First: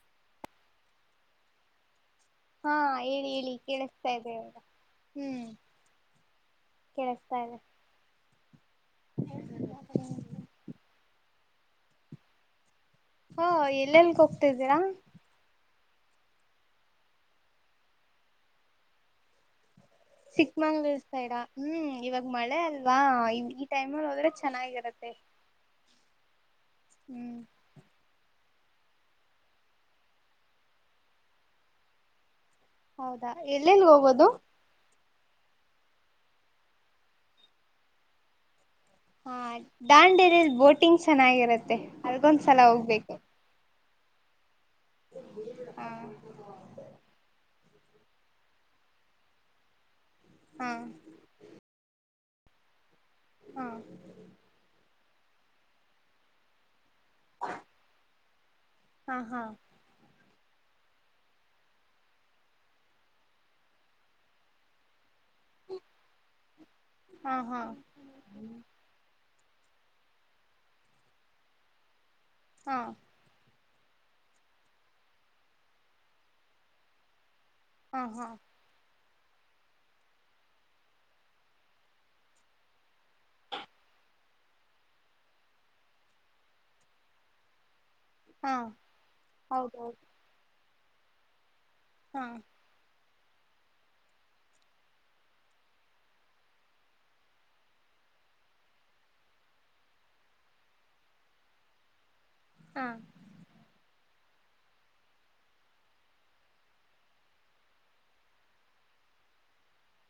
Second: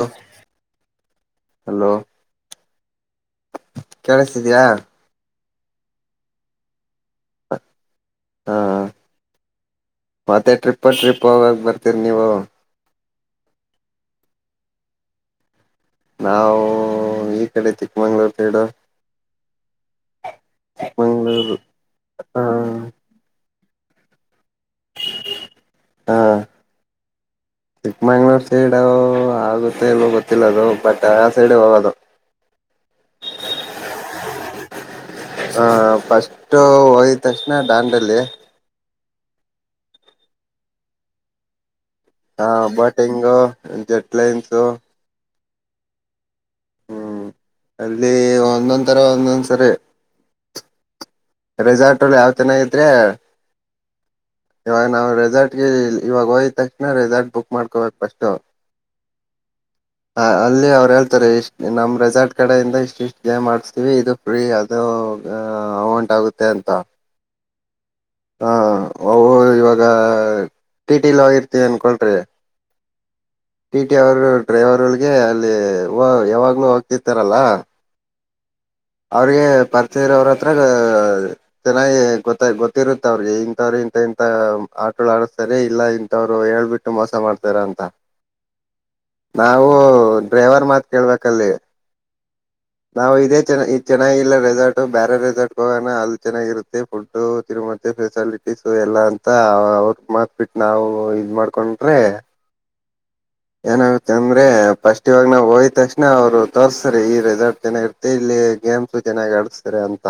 ಹೋ ಹಲೋ ಹಾ ಹೇಳಿ ಹೇಳಿ ಕೇಳಿಸ್ತಾ ಇದೆ ಇವಾಗಾ. ಕೇಳಿಸ್ತಿದ್ಯಾ ಹು ಕೇಳಸ್ತಾ ಇದೆ. ಹಾ ಹೇಳ್ಕೋರಿ. ಮತ್ತೆ ಟ್ರಿಪ್ಪ ಟ್ರಿಪ್ ಹೋಗಕ್ಕೆ ಬರ್ತೀರಿ ನೀವು. ಹು ಎಲ್ಲೆಲ್ಗೆ ಹೋಗ್ತಿದ್ದೀರಾ. ನಾವು ಈ ಕಡೆ ಚಿಕ್ಕಮಂಗ್ಳೂರ್ ಸೈಡು. ಚಿಕ್ಮಂಗ್ಳೂರ್ ಸೈಡ ಚಿಕ್ಕಮಂಗ್ಳೂರು ಹು ಇವಾಗ ಮಳೆ ಹ ಅಲ್ವಾ ಈ ಟೈಮಲ್ಲಿ ಹೋದ್ರೆ ಚೆನ್ನಾಗಿರ. ಮತ್ತೆ. ಹಾ ಹು ಚಿಕ್ಕಮಂಗ್ಳೂರ್ ಸೈಡ್ ಆಗುತ್ತೆ ಇಲ್ವೋ ಗೊತ್ತಿಲ್ಲದು ಬಟ್ ಆ ಸೈಡ್ ಹೋಗೋದು. ಹೌದಾ ಎಲ್ಲಿಂದ ಹೋಗೋದು. ಅ ಫಸ್ಟು ಹೋಗಿತಕ್ಷಣ ಡಾಂಡಲ್ಲಿ. ಹಾ ಡಾಂಡೇಲ್ ಬೋಟಿಂಗ್ ಚೆನ್ನಾಗಿರುತ್ತೆ. ಹ ಬೋಟಿಂಗು ಜೆಟ್ ಲೈನ್ಸು. ಹು ಹು ಅಲ್ಲಿ ಒಂದೊಂದ್ ತರ ಒಂದೊಂದ್ಸರಿ. ಹಾ ರೆಸಾರ್ಟ್ ಅಲ್ಲಿ ಯಾವ್ ತೆನ್ನಾಗಿದ್ರೆ. ಹಾ. ಇವಾಗ ನಾವು ರೆಸಾರ್ಟ್ಗೆ ಇವಾಗ ಹೋಗಿದ್ ತಕ್ಷಣ ರೆಸಾರ್ಟ್ ಬುಕ್ ಮಾಡ್ಕೋಬೇಕು ಫಸ್ಟ್. ಹಾ ಹಾ. [inaudible] ಅ ಅಲ್ಲಿ ಅವರು ಹೇಳ್ತಾರೆ ಇಷ್ಟ ನಮ್ಮ್ ರೆಸಾರ್ಟ್ ಕಡೆಯಿಂದ ಇಷ್ಟ ಇಷ್ಟು ಗೆಮ್ ಆಡಸ್ತೀವಿ ಇದು ಫ್ರೀ ಅದು ಹ ಅಮೌಂಟ್ ಆಗುತ್ತೆ ಅಂತ ಹಾ ಹಾ ಹ ಅವ್ರು ಇವಾಗ ಟಿ ಟಿ ಹೋಗಿರ್ತೇವಿ ಅನ್ಕೊಳ್ರಿ. ಹಾ. ಟಿ ಟಿ ಅವರು ಡ್ರೈವರ್ಗಳಿಗೆ ಅಲ್ಲಿ ಯಾವಾಗಲೂ ಹೋಗ್ತಿರ್ತಾರಲ್ಲ. ಹಾ ಹಾ. ಅವ್ರಿಗೆ ಪರ್ಚೆ ಇರೋವ್ರ ಹತ್ರ ಆಆಆ ಚೆನ್ನಾಗಿ ಗೊತ್ತ ಗೊತ್ತಿರುತ್ತ ಅವ್ರಿಗೆ ಇಂಥವ್ರ ಇಂತ ಇಂಥ ಆಟಗಳ್ ಆಡಸ್ತಾರೆ ಇಲ್ಲ ಇಂಥವ್ರು ಹೇಳ್ಬಿಟ್ಟು ಟ್ಟು ಮೋಸ ಮಾಡ್ತಾರ ಅಂತ. ಹಾ ನಾವು ಹೌದೌದು ಡ್ರೈವರ್ ಮಾತ್ ಕೇಳ್ಬೇಕಲ್ಲಿ. ಹಾ ನಾವು ಇದೇ ಇ ಚೆನ್ನಾಗಿಲ್ಲ ರೆಸಾರ್ಟ್ ಬೇಾರೆ ರೆಸಾರ್ಟ್ ಹೋಗಣ ಅದು ಚನ್ನಾಗಿರುತ್ತೆ ಫುಡ್ ತಿರುಗತ್ತೆ ಸ್ಪೆಷಲ್ ಟಿಸು ಎಲ್ಲಾ ಅಂತ ಅವ್ರ ಮತ್ಬಿಟ್ಟು ನಾವು ಇದ್ ಮಾಡ್ಕೊಂಡ್ರೆ ಹಾ ಏನಾಗುತ್ತೆ ಅಂದ್ರೆ ಫಸ್ಟ್ ಇವಾಗ ನಾವು ಹೋಯ್ ತಕ್ಷಣ ಅವರು ತೋರಿಸಸ್ರೀ ಈ ರೆಸಾರ್ಟ್ ಚೆನ್ನಾಗಿರ್ತ್ತ ತ್ತೆ ಇಲ್ಲಿ ಗೇಮ್ಸು ಚೆನ್ನಾಗಿ ಆಡಿಸತಾರೆ ಅಂತ.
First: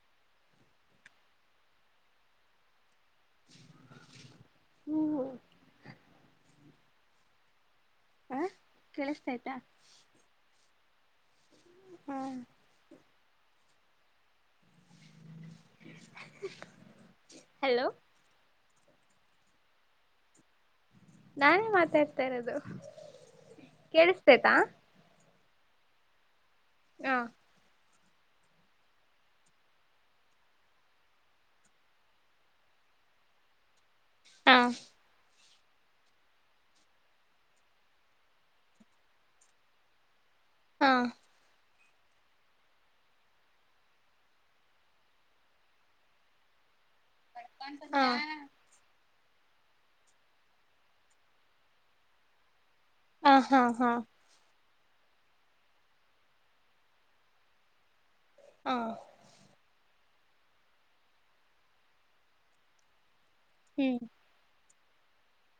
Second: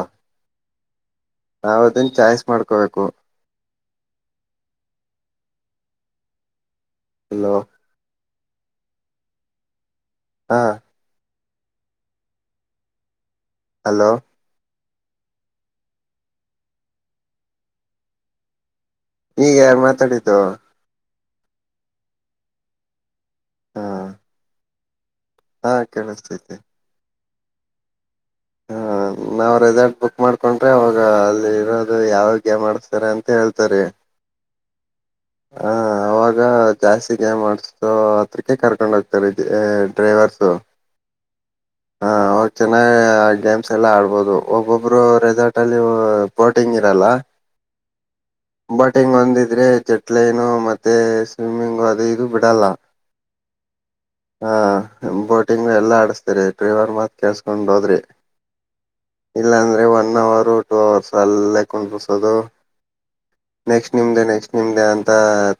ನಾವು ಅದನ್ ಚಾಯ್ಸ್ ಮಾಡ್ಕೋಬೇಕು. ಹುವು ಹಲೋ ಹ ಕೇಳಿಸೈತ. ಹಾ ಹ್ಮ್ ಹಲೋ. ಹಲೋ. ಇಗ್ಯಾರ್ ಮಾತಾಡಿದ್ದು. ನಾನೇ ಮಾತಾಡ್ತಾ ಇರೋದು ಹಾ ಕೇಳಿಸತೇತಾ. ಹಾ ಕೇಳಿಸ್ತೈತಿ. ಹ ಹ ನಾವ್ ರೆಸಾರ್ಟ್ ಬುಕ್ ಮಾಡ್ಕೊಂಡ್ರೆ ಅವಾಗ ಅಲ್ಲಿ ಇರೋದು ಯಾವ ಗೇಮ್ ಆಡಿಸ್ತಾರೆ ಅಂತ ಹೇಳ್ತಾರೆ. ಹಾ ಹ್ಮ ಅವಾಗ ಜಾಸ್ತಿಗೆ ಗೇಮ್ ಆಡಿಸೋತ್ ಹತ್ರಕ್ಕೆ ಕರ್ಕೊಂಡ ಹೋಗ್ತಾರೆ ಡ್ರೈವರ್ಸು. ಹಾ ಹ ಅವಾಗ ಚೆನ್ನಾಗ್ ಗೇಮ್ಸ್ ಎಲ್ಲ ಆಡ್ಬೋದು ಒಬ್ಬೊಬ್ರು ರೆಸಾರ್ಟ್ ಅಲ್ಲಿ ಬೋಟಿಂಗ್ ಇರಲ್ಲ. ಹ ಬೋಟಿಂಗ್ ಒಂದಿದ್ರೆ ಚಟ್ಲೈನು ಮತ್ತೆ ಸ್ವಿಮ್ಮಿಂಗು ಅದು ಇದು ಬಿಡಲ್ಲ. ಹ ಹಾ ಹಾ. ಹಾ ಬೋಟಿಂಗ್ ಎಲ್ಲ ಆಡುಸ್ತಾರೆ ಡ್ರೈವರ್ ಮಾತ್ ಕಳ್ಸ್ಕೊಂಡು ಹೋದ್ರೆ. ಹಾ ಇಲ್ಲಾಂದ್ರೆ ಒನ್ ಅವರು ಟೂ ಅವರ್ಸ್ ಅಲ್ಲೇ ಕುಂಡುರ್ಸೋದು. ನೆಕ್ಸ್ಟ್ ಹ್ಮ್ ನಿಮ್ದೇ ನೆಕ್ಸ್ಟ್ ನಿಮ್ದೇ ಅಂತ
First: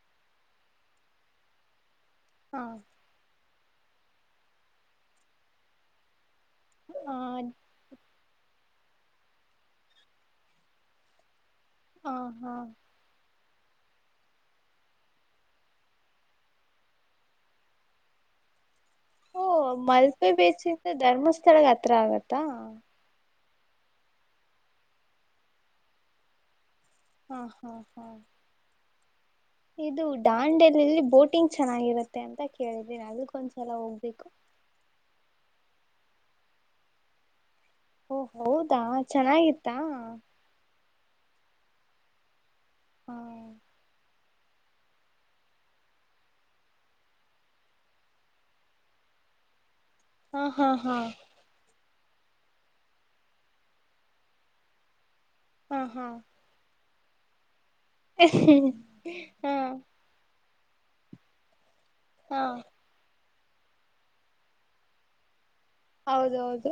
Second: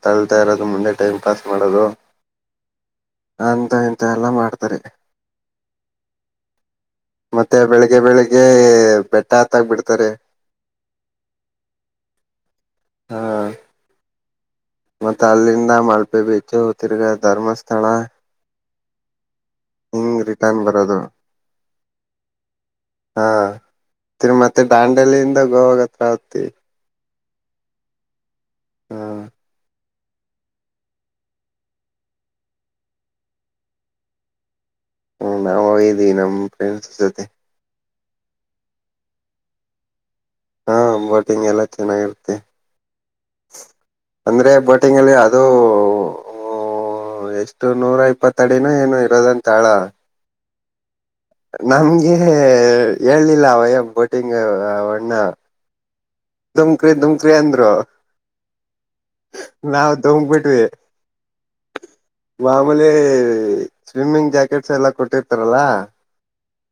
ತಳ್ತಾ ಇರೋದು ಮುಂದೆ ಟೈಮ್ ಪಾಸ್ ಮಾಡೋದು. ಹಾ ಅಂತ ಇಂಥ ಎಲ್ಲ ಮಾಡ್ತಾರೆ. ಮತ್ತೆ ಬೆಳಿಗ್ಗೆ ಬೆಳಿಗ್ಗೆ ಬೆಟ್ಟ ಹತ್ತಕ್ ಬಿಡ್ತಾರೆ. ಹಾ ಹಾ ಹಾ ಮತ್ತೆ ಅಲ್ಲಿಂದ ಮಳಪೆ ಬೀಚು ತಿರ್ಗಾ ಧರ್ಮಸ್ಥಳ. ಓ ಹಿಂಗ್ ಮಲ್ಪೆ ರಿಟರ್ನ್ ಬೀಚಿಂದ ಬರೋದು ಧರ್ಮಸ್ಥಳಗ್ ಹತ್ರ ಆಗತ್ತಾ. ಹಾ ತಿರ್ಗ ಮತ್ತೆ ದಾಂಡಲಿಂದ ಗೋವಾಗ ಹತ್ರ ಆಗುತ್ತೆ. ಹಾ ಹಾ ಹಾ ಹಾ ಇದು ಡಾಂಡೆಲಿಲಿ ಬೋಟಿಂಗ್ ಚೆನ್ನಾಗಿರುತ್ತೆ ಅಂತ ಕೇಳಿದಿನ ಅದಕ್ಕೊಂದ್ಸಲ ಹೋಗ್ಬೇಕು. ಹ್ಞ ನಾವೋಗಿದೀವಿ ನಮ್ ಫ್ರೆಂಡ್ಸ್ ಜೊತೆ. ಓ ಹೌದಾ ಚೆನ್ನಾಗಿತ್ತಾ. ಹಾ ಬೋಟಿಂಗ್ ಎಲ್ಲ ಚೆನ್ನಾಗಿರುತ್ತೆ. ಹ್ಮ ಅಂದ್ರೆ ಬೋಟಿಂಗ್ ಅಲ್ಲಿ ಅದು. ಓ ಎಷ್ಟು ನೂರ ಇಪ್ಪತ್ತ ಅಡಿನೊ ಏನು ಇರೋದಂತಾಳ. ಹಾ ಹಾ ಹಾ ನಮ್ಗೆ ಹೇಳ್ನಿಲ್ಲ ಅವಯ್ಯ ಬೋಟಿಂಗ್ ಅವಣ್ಣ. ಹಾ ಹಾ ದುಮ್ಕ್ರಿ ದುಮ್ಕ್ರಿ ಅಂದ್ರು. ಹ್ಮ್ ಹಾ ಮ್ ಬಿಟ್ವಿ ಹಾ ಮಾಮೂಲಿಯಾಗಿ ಸ್ವಿಮ್ಮಿಂಗ್ ಜಾಕೆಟ್ಸ್ ಎಲ್ಲ ಕೊಟ್ಟಿರ್ತಾರಲ್ಲ ಹೌದು ಹೌದು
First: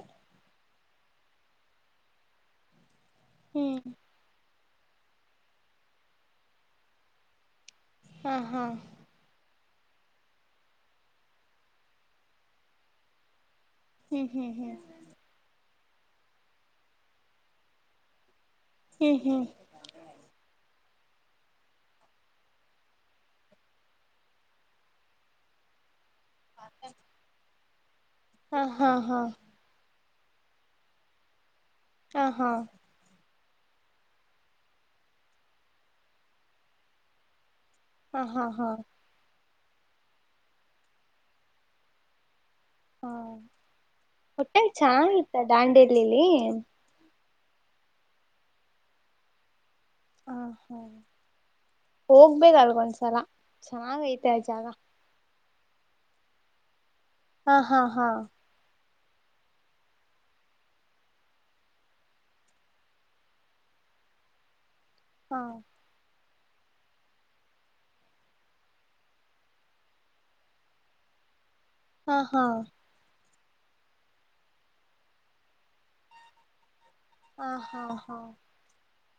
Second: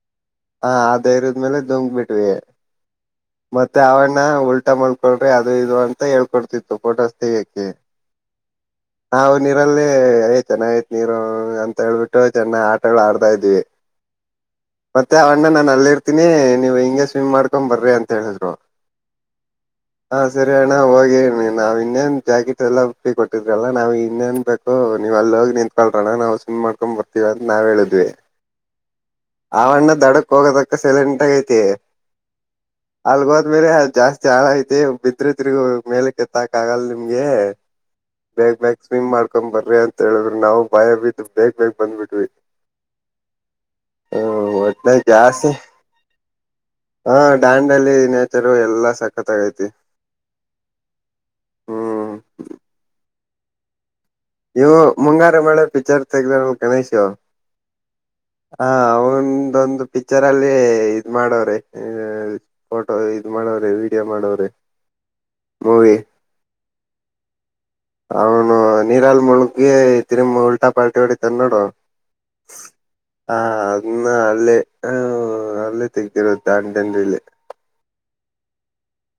ಹ ಧೈರ್ಯದ್ಮೇಲ್ ಡುಮ್ಕಿಬಿಟ್ವಿ ಹ್ಮ್ ಮತ್ತೆ ಅವಣ್ ನ ಉಲ್ಟಾ ಮಲ್ಕೊಳ್ರಿ ಅದು ಇದು ಅಂತ ಹೇಳ್ಕೊಡ್ತಿತ್ತು ಫೋಟೋಸ್ ತೆಗಿಯಕ್ಕೆ. ಹ್ಮ್ ಹಾ ನಾವು ನೀರಲ್ಲಿ ಎಲ್ಲ ಚೆನ್ನಾಗೈತ್ ನೀರು ಅಂತ ಹೇಳ್ಬಿಟ್ಟು ಚೆನ್ನಾಗ್ ಆಟಗಳು ಆಡ್ತಾ ಇದ್ವಿ. ಹ್ಮ್ ಹ್ಮ್ ಹ್ಮ್ ಮತ್ತೆ ಆ ಅಣ್ಣ ನಾನ್ ಅಲ್ ಇರ್ತೀನಿ ನೀವು ಹಿಂಗೆ ಸ್ವಿಮ್ ಮಾಡ್ಕೊಂಡ್ ಬರ್ರಿ ಅಂತ ಹೇಳಿದ್ರು. ಹ್ಮ್ ಹ್ಮ್ ಹಾ ಸರಿ ಅಣ್ಣ ಹೋಗಿ ನಾವು ಇನ್ನೇನು ಜಾಕೆಟ್ ಎಲ್ಲ ಬ ಕೊಟ್ಟಿದ್ರಲ್ಲ ನಾವು ಇನ್ನೇನು ಬ ನೀವು ಅಲ್ಲೋಗಿ ನಿಂತ್ಕಳ್ರಣ ನಾವು ಸ್ವೀಮ್ ಮಾಡ್ಕೊಂಡ್ ಬರ್ತೀವಿ ಅಂತ ನಾವ್ ಹೇಳಿದ್ವಿ. ಹಾ ಹಾ ಹಾ ಆವಣ್ಣ ದಡಕ್ ಹೋಗೋತಂಕ ಸೆಲೆಂಟಾಗೈತಿ ಹಾ ಹಾ ಅಲ್ಗೋದ್ ಮೇಲೆ ಅ ಜಾಸ್ತಿ ಆಳ ಐತೆ ಬಿದ್ರಿ ತಿರ್ಗ ಮೇಲೆಕ್ ಎತ್ತಾಕ್ ಆಗಲ್ಲ ನಿಮ್ಗೆ ಹ ಹಾ ಬೇಗ್ ಹಾ ಬೇಗ್ ಸ್ವಿಮ್ ಮಾಡ್ಕೊಂಬರ್ರಿ ಅಂತ ಹೇಳಿದ್ರು ನಾವು ಬಯ ಬಿದ್ ಬೇಗ್ ಬೇಗ್ ಬಂದ್ಬಿಟ್ವಿ. ಹಾ ಹ್ಮ್ ಒಟ್ನಲ್ ಒಟ್ನಾಗ ಚನ್ನಾಗಿತ್ತ ಜಾಸ್ತಿ ದಾಂಡೇಲಿ. ಹಾ ಡಾಂಡೆಲಿ ನೇಚರು ಎಲ್ಲಾ ಸಖತ್ತಾಗೈತಿ. ಹ ಹಾ ಹ್ಮ್ ಹೋಗ್ಬೇದ್ ಅಲ್ಗೊಂದ್ಸಲ ಚೆನ್ನಾಗೈತೆ ಆ ಜಾಗ. ಇವು ಮುಂಗಾರು ಮಳೆ ಪಿಕ್ಚರ್ ತೆಗೆದಾಗ ಗಣೇಶ್ ಹಾ ಹಾ ಹಾ ಹ ಅವ್ರೋಂದೊಂದ್ ಪಿಕ್ಚರ್ ಅಲ್ಲಿ ಇದ್ ಮಾಡೋರೆ ಎ ಫೋಟೋ ಇದ್ ಮಾಡೋರೆ ವೀಡಿಯೋ ಮಾಡೋರೆ ಹಾ ಮೂವಿ ಅವನು ನೀರಲ್ ಮುಳಗ್ಗಿ ತಿರಿಂ ಉಲ್ಟಾ ಪಲ್ಟಿ ಹೊಡಿತಾನ್ ನೋಡು ಹಾ ಹಾ ಹಾ ಅದನ್ನ ಅಲ್ಲೇ ಹ ಅಲ್ಲೇ ತೆಗ್ದಿರುದು ದಾಂಡೇಲಿಲಿ ಆ ಹಾ ಹಾ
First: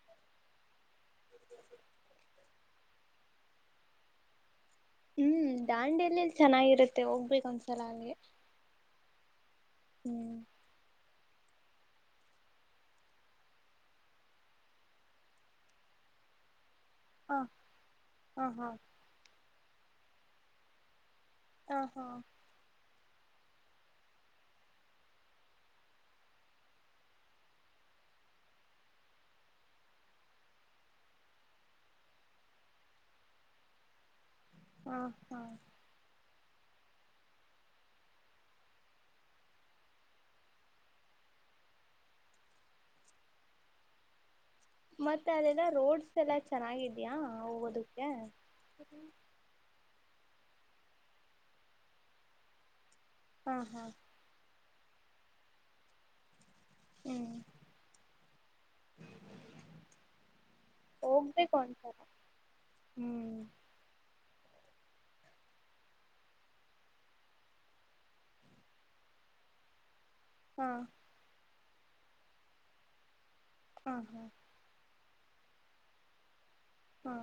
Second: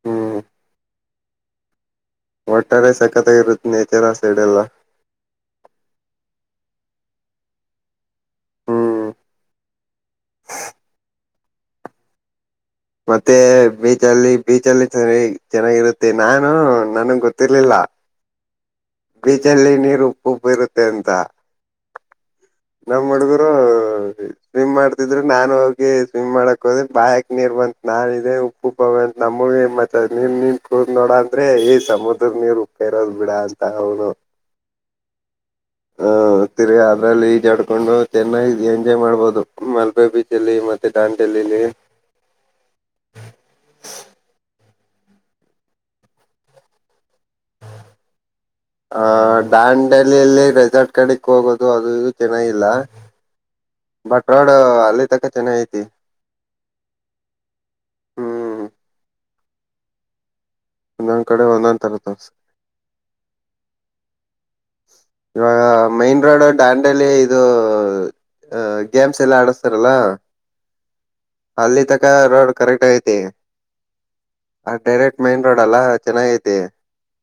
ಹ್ಮ್ ಒಟ್ಟಾರೆ ಸಕತಾಗಿರುತ್ತೆ ನೇಚರ್ ಆ ಸೈಡ್ ಎಲ್ಲ ಹ್ಮ್ ದಾಂಡಿಲಿಲ್ಲಿ ಚೆನ್ನಾಗಿರುತ್ತೆ ಹೋಗ್ಬೇಕ್ ಒಂದ್ಸಲ ಅಲ್ಗೆ ಹ್ಮ್ ಹ್ಮ್ ಮತ್ತೆ ಬೀಚಲ್ಲಿ ಬೀಚಲ್ಲಿ ಚ ಚೆನ್ನಾಗಿರುತ್ತೆ ನಾನು ನನ್ಗ್ ಗೊತ್ತಿರ್ಲಿಲ್ಲ. ಆ ಹಾ ಬೀಚಲ್ಲಿ ನೀರು ಉಪ್ಪು ಉಪ್ಪು ಇರುತ್ತೆ ಅಂತ ಹಾ ಹಾ ನಮ್ಮ ಹುಡುಗುರು ಆ ಇದಿ ಸ್ವಿಮ್ ಮಾಡ್ತಿದ್ರೆ ನಾನು ಹೋಗಿ ಸ್ವಿಮ್ ಮಾಡಕ್ ಹೊದೆ ಬಾಯಕ್ ನೀರ್ ಬಂತ್ ನಾ ಇದೆ ಉ ಉಬ ಅಂತ ನಮ್ಮವೇನ್ ಮತ್ತ ನೀನ್ ನೀನ್ ಕುಡುದ್ ನೋಡ ಅಂದ್ರೆ ಏಯ್ ಸಮುದ್ರದ್ ನೀರ್ ಉಪ್ಪೆ ಇರದ್ ಬಿಡ ಅನ್ ಅ ಹೌದು ಹ ಹಾ [unintelligible] ಹೋಗ್ತರಿ ಅದ್ರಲ್ಲಿ ಈಜಡ್ಕೊಂಡು ಚೆನ್ನಾಗ ಎಂಜಾಯ್ ಮಾಡ್ಬಹುದು ಮಲ್ಬೆ ಬೀಚ್ ಅಲ್ಲಿ ಮತ್ತೆ ದಾಂಡೇಲಿ ಲೀ. ಮತ್ತೆ ಅದೆಲ್ಲ ರೋಡ್ಸ್ ಎಲ್ಲಾ ಚೆನ್ನಾಗಿದ್ಯಾಾ [unintelligible] ದಾಂಡಲಿಯಲ್ಲಿ ರೆಸಾರ್ಟ್ ಕಡೆಕ್ ಹೋಗೋದು ಅದು ಇದು ಚೆನ್ನಾಗಿಲ್ಲ. ಹಾ ಹಾ ಬಟ್ ರೋಡ್ ಅಲ್ಲಿ ತಕ ಚೆನ್ನಾಗ ಐತಿ ಹ್ಮ ಹ್ಮ್ ಒಂದೊಂದ್ ಕಡೆ ಹೋಗ್ಬೇಕು ಒಂದೊಂದ್ ತರ ಒಂದಸಲ್ ತೋರ್ಸ ಇವಾಗ ಮೈನ್ ರೋಡ್ ಡಾಂಡಲಿ ಇದು. ಅ ಗೇಮ್ಸ್ ಎಲ್ಲ ಆಡಸ್ತಾರಲ್ಲ ಹಾ ಅಲ್ಲಿ ತಕ ರೋಡ್ ಕರೆಕ್ಟ್ ಐತಿ ಹಾ ಹಾ ಆ ಡೈರೆಕ್ಟ್ ಮೈನ್ ರೋಡ್ ಅಲ್ಲ ಚೆನ್ನಾಗ ಐತಿ ಹಾ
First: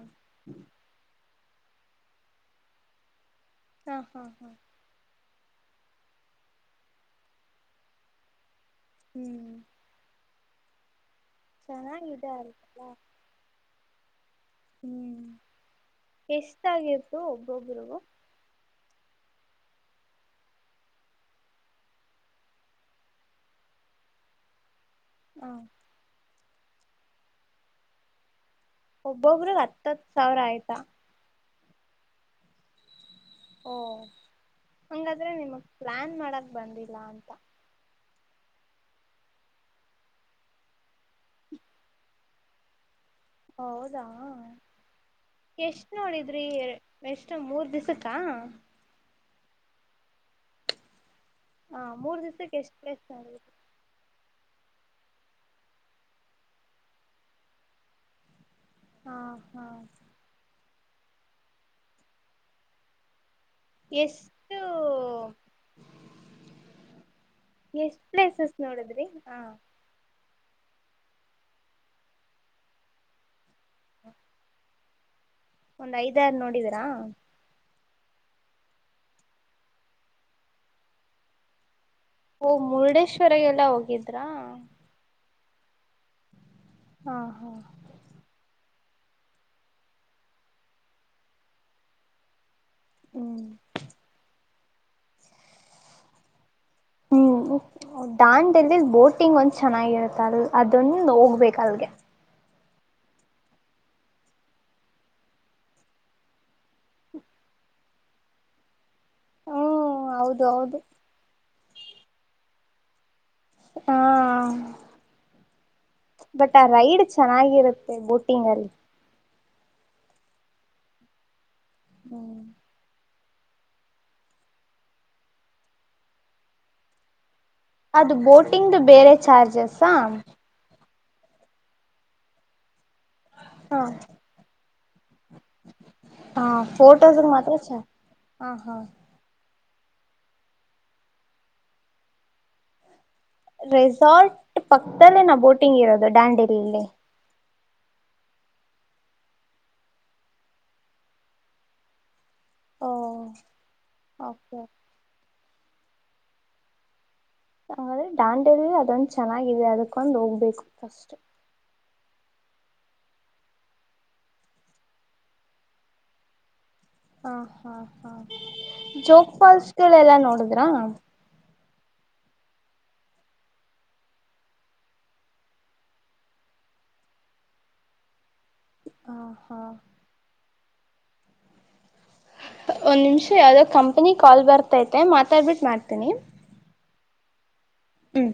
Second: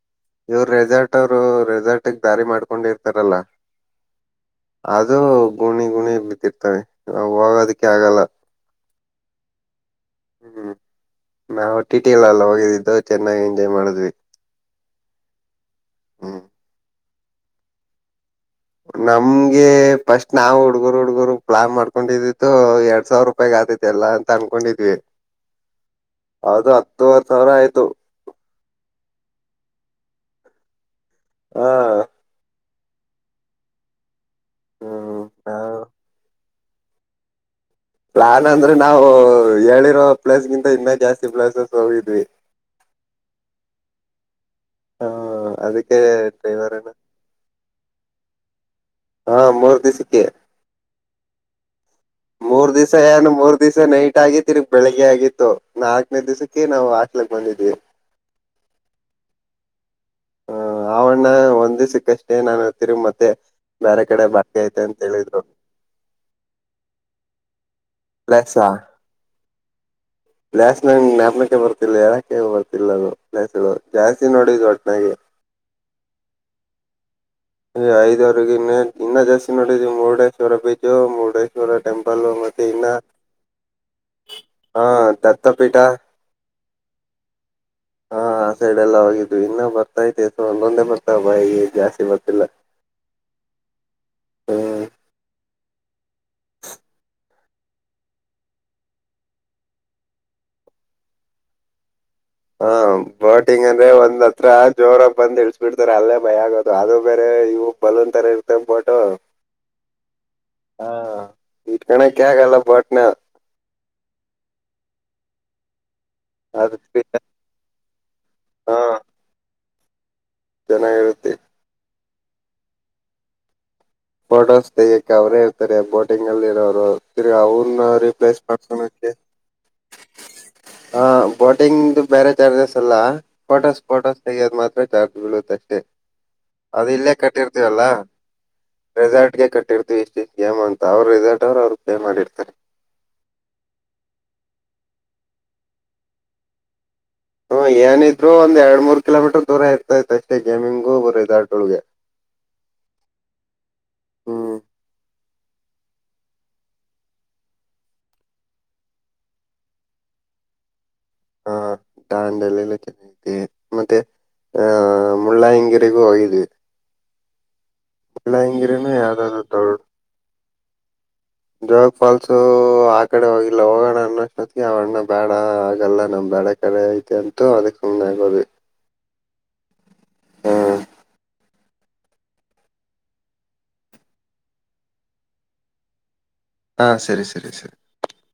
ಇವರು ರೆಸಾರ್ಟ್ ಅವರು ರೆಸಾರ್ಟ್ ಟ್ಟಗ್ ದಾರಿ ಮಾಡ್ಕೊಂಡ ಇರ್ತಾರಲ್ಲಾ ಹಾ ಹಾ ಹಾ ಅದುೂ ಗುಣಿ ಗುಣಿ ಬಿದ್ದಿರ್ತವೆ ಇವಾಗ ಹೋಗೋದಕ್ಕೆ ಆಗಲ್ಲ ಹ್ಮ್ ಹ್ಮ್ ನಾವು ಟಿಟಿ ಎಲ್ಲ ಚೆನ್ನಾಗಿದೆ ಎಲ್ಲ ಅಲ್ವಾ ಹೋಗಿದ್ ಚೆನ್ನಾಗಿ ಎಂಜಾಯ್ ಮಾಡಿದ್ವಿ ಹ್ಮ್ ಹ್ಮ್ ಎಷ್ಟಆಗಿತ್ತ ಒಬ್ಬೊಬರಿಗೂ ನಮ್ಗೆ ಫಸ್ಟ್ ನಾವ್ ಹುಡ್ಗರು ಹುಡ್ಗರು ಪ್ಲಾನ್ ಮಾಡ್ಕೊಂಡಿದಿತ್ತು ಎರಡ್ ಸಾವಿರ. ಉಪಗ ಆತೈತಿ ಎಲ್ಲ ಅಂತ ಅನ್ಕೊಂಡಿದ್ವಿ. ಹ್ಮ್ಮ್ ಅದು ಹತ್ತವತ್ತು ಸಾವಿರ ಆಯ್ತು ಒಬ್ಬೊ ಒಬ್ಬರಿಗೆ ಹತ ಹತ ಸಾವರ ಆಯತಾ ಹ್ಮ ಓ ಹ್ಮ್ ಹಂಗಾದ್ರೆ ನಿಮಗ್ ಪ್ಲಾನ್ ಮಾಡಕ್ ಬಂದಿಲ್ಲ ಅಂತ ಪ್ಲಾನ್ ಅಂದ್ರೆ ನಾವು ಹೇಳಿರೋ ಪ್ಲೇಸ್ಗಿಂತ ಇನ್ನ ಜಾಸ್ತಿ ಪ್ಲೇಸಸ್ ಹೋಗಿದ್ವಿ. ಹೌದಾ.. ಹ ಎಷ್ಟ್ ಅದಕ್ಕೆ ನೋಡಿದ್ರಿ. ಡ್ರೈವರ್ ಅಣ್ಣ ಎಷ್ಟ ಮೂರು ದಿವ್ಸಕ್ಕಾ ಹಾ ಮೂರ್ ದಿವಸಕ್ಕೆ. ಹಾ ಮೂರ್ ದಿವಸಕ್ಕೆ ಎಷ್ಟು ಪ್ಲಸ್ ನೋಡಿದರಿ ಒಂದದಿವ್ಸ ನೈಟ್ ಆಗಿ ತಿರ್ಗಿ ಬೆಳಿಗ್ಗೆ ಆಗಿತ್ತು ನಾಲ್ಕನೇ ದಿವಸಕ್ಕೆ ನಾವು ಹಾಸ್ಟೆಲಿಗೆ ಬಂದಿದೀವಿ ಹಾ ಹಾ ಹ್ಮ ಅವಣ್ಣ ಒಂದ್ ದಿವಸಕ್ಕೆ ಎಷ್ಟು ಡೇ ನಾನ್ ತಿರಗಿ ಮತ್ತೆ.. ಬೇರೆ ಕಡೆ ಬಟ್ಟೆ ಐತೆ ಅಂತ ಹೇಳಿದ್ರು ಎಷ್ಟ ಪ್ಲೇಸಸ್ ಪ್ಲೇಸಾ ನೋಡಿದ್ರಿ ಹಾ ಪ್ಲಾಸ್ಟ್ ನಂ ಜ್ಞಾಪನಕ್ಕೆ ಬರ್ತಿಲ್ಲ ಹೇಳಕ್ಕೆ ಬರ್ತಿಲ್ಲ ಅದು ಪ್ಲಾಸ್ಗಳು ಜಾಸ್ತಿ ನೋಡಿದವಿ ಒಟ್ಟನಾಗಿ. ಒಂದ್ ಐದಾರು ನೋಡಿದೀರಾ ಐದ್ವರೆಗ ಇ ಇನ್ನ ಜಾಸ್ತಿ ನೋಡಿದ ಮುರುಡೇಶ್ವರ ಬೀಚ್ ಮೂರಡೈ ಅದೆ ಟೆಂಪಲ್ ಓ ಮತ್ತೆ ಇನ್ನ ಮುರುಡೇಶ್ವರಎಲ್ಲಾ ಹೋಗಿದ್ರಾ ಹಾ ದತ್ತ ಪೀಠ ಹಾ ಹಾ ಹಾ ಆ ಸೈಡೆ ಎಲ್ಲ ಹೋಗಿದ್ ಇನ್ನ ಬರ್ತಾತಿಸ ಒಂದೊಂದೆ ಬರ್ತಾ ಬ ಈ ಜಾಸ್ತಿ ಬರ್ತಿಲ್ಲ ಹ್ಮ್ ಹ್ಮ್ [inaudible] ಹ್ಮ ದಾಂಡಲ್ಲಿ ಬೋಟಿಂಗ್ ಒಂದು ಚೆನ್ನಾಗಿರುತ್ತ ಅಲ್ ಅದನ್ನ ಹೋಗ್ಬೇಕು ಅಲ್ಗೆ ಹಾ ಶೋಟಿಂಗ್ ಅಂದ್ರೆ ಒಂದ್ ಹತ್ರ ಜೋರ ಬಂದ ಇಳಸ್ಬ ಬಿಡ್ತಾರೆ ಅಲ್ಲೇ ಭಯ ಆಗೋದು ಅದು ಬೇರೆ ಇವು ಬಲೂನ್ ತರ ಇ ತ್ತಪ [unintelligible] ಹ ಹೌದು ಹೌದು ಹಾ ಇಟ್ಕಣಕ ಯಗಲ್ಲ ಬಾಟ್ನ ಹಾ ಬಟ್ ಆ ಅದ ರೈಡ್ ಚೆನ್ನಾಗಿರುತ್ತೆ ಬೋಟಿಂಗ್ ಅಲ್ಲಿ ಹಾ ಜನಾಗಿರುದತ್ತೆ ಹ್ಮ್ ಫೋಟೋಸ್ ತೆಗ್ಯಕ್ಕೆ ಅವರೇ ಇರ್ತಾರೆ ಬೋಟಿಂಗ್ ಅಲ್ಲಿ ಇರೋರು ತಿರು ಅದು ಬೋಟಿಂಗ್ದ ಬೇರೆ ಚಾರ್ಜಸ್ ಹಾ ಬೋಟಿಂಗ್ ಬೇರೆ ಚಾರ್ಜಸ್ ಅಲ್ಲಾ ಹಾ ಫೋಟೋಸ್ ಫೋಟೋಸ್ ತೆೆಗೆಯೋದ ಮಾತ್ರ ಚಾರ್ಜ್ ಬೀಳುತ್ತಷ್ಟೇ ಹಾ ಅದು ಇಲ್ಲೇ ಫೋಟೋಸ್ಗೆ ಮಾತ್ರ ಚ ಕಟ್ಟಿರ್ತೀವಲ್ಲ ಹಾ ಹಾ ರೆಸಾರ್ಟ್ ಗೆ ಕಟ್ಟಿರ್ತೀವಿ ಇಷ್ಟು ಏಮ ಅಂತ ಅವ್ರ ರೆಿಸಾರ್ಟ್ ಅವ್ರು ಅವರು ಪೇ ಮಾಡಿರ್ತಾರೆ ರೆಸಾರ್ಟ್ ಪಕ್ತದಲ್ಲೇ ನಾವು ಬೋಟಿಂಗ್ ಇರೋದು ಡಾಂಡೇಲಿಲ್ಲಿ ಹ್ಮ ಏನಿದ್ರು ಒಂದ್ ಎರಡ್ ಮೂ ಕಿಲೋಮೀಟರ್ ದೂರ ಇರ್ತೈತೆ ಅಷ್ಟೇ ಗೇಮಿಂಗ್ ಬರೀದು ಆರ್ಟೊಳಗೆ ಓ ಹ್ಮ್ ಓಕೆ ಓಕೆ ಹಾಗಾದ್ರೆ ಡಾಂಡೆಲಿ ಅದೊಂದು ಚೆನ್ನಾಗಿದೆ ಅದಕ್ಕೊಂದು ಹೋಗ್ಬೇಕು ಫಸ್ಟ್ ಹಾ ದಾಂಡಲೆ ಎಲ್ಲ ಚೆನ್ನಾಗಿದೆ ಮತ್ತೆ ಆ ಮುಳ್ಳಾಯಂಗಿರಿಗೂ ಹೋಗಿದ್ವಿ ಹಾ ಹಾ ಹಾ ಮುಳ್ಳಾಯಂಗಿರಿನೂ ಜೋಗ ಯಾವ್ದಾದ್ರು ಪಾಲ್ಸ್ಗಳೆಲ್ಲಾ ನೋಡುದ್ರಾ ಜಾಗ್ ಫಾಲ್ಸು ಆ ಕಡೆ ಹೋಗಿಲ್ಲ ಹೋಗೋಣ ಅನ್ನೋಷ್ಟತ್ತ ಅವಣ್ಣ ಬೇಡ ಆಗಲ್ಲ ನಮ್ ಬೇಡಕ್ಕೆ ಕಡೆ ಐತೆ ಅಂತೂ ಅದ ಕಮ್ಮ ಆಗೋದು ಆ ಹಾ ಒಂದು ನಿಮಿಷ ಯಾವುದೋ ಕಂಪ್ನಿಗೆ ಕಾಲ್ ಬರ್ತೈತೆ ಮಾತಾಡ್ಬಿಟ್ಟು ಮಾಡ್ತೀನಿ ಹಾಂ ಸರಿ ಸರಿ ಸರಿ ಹ್ಮ್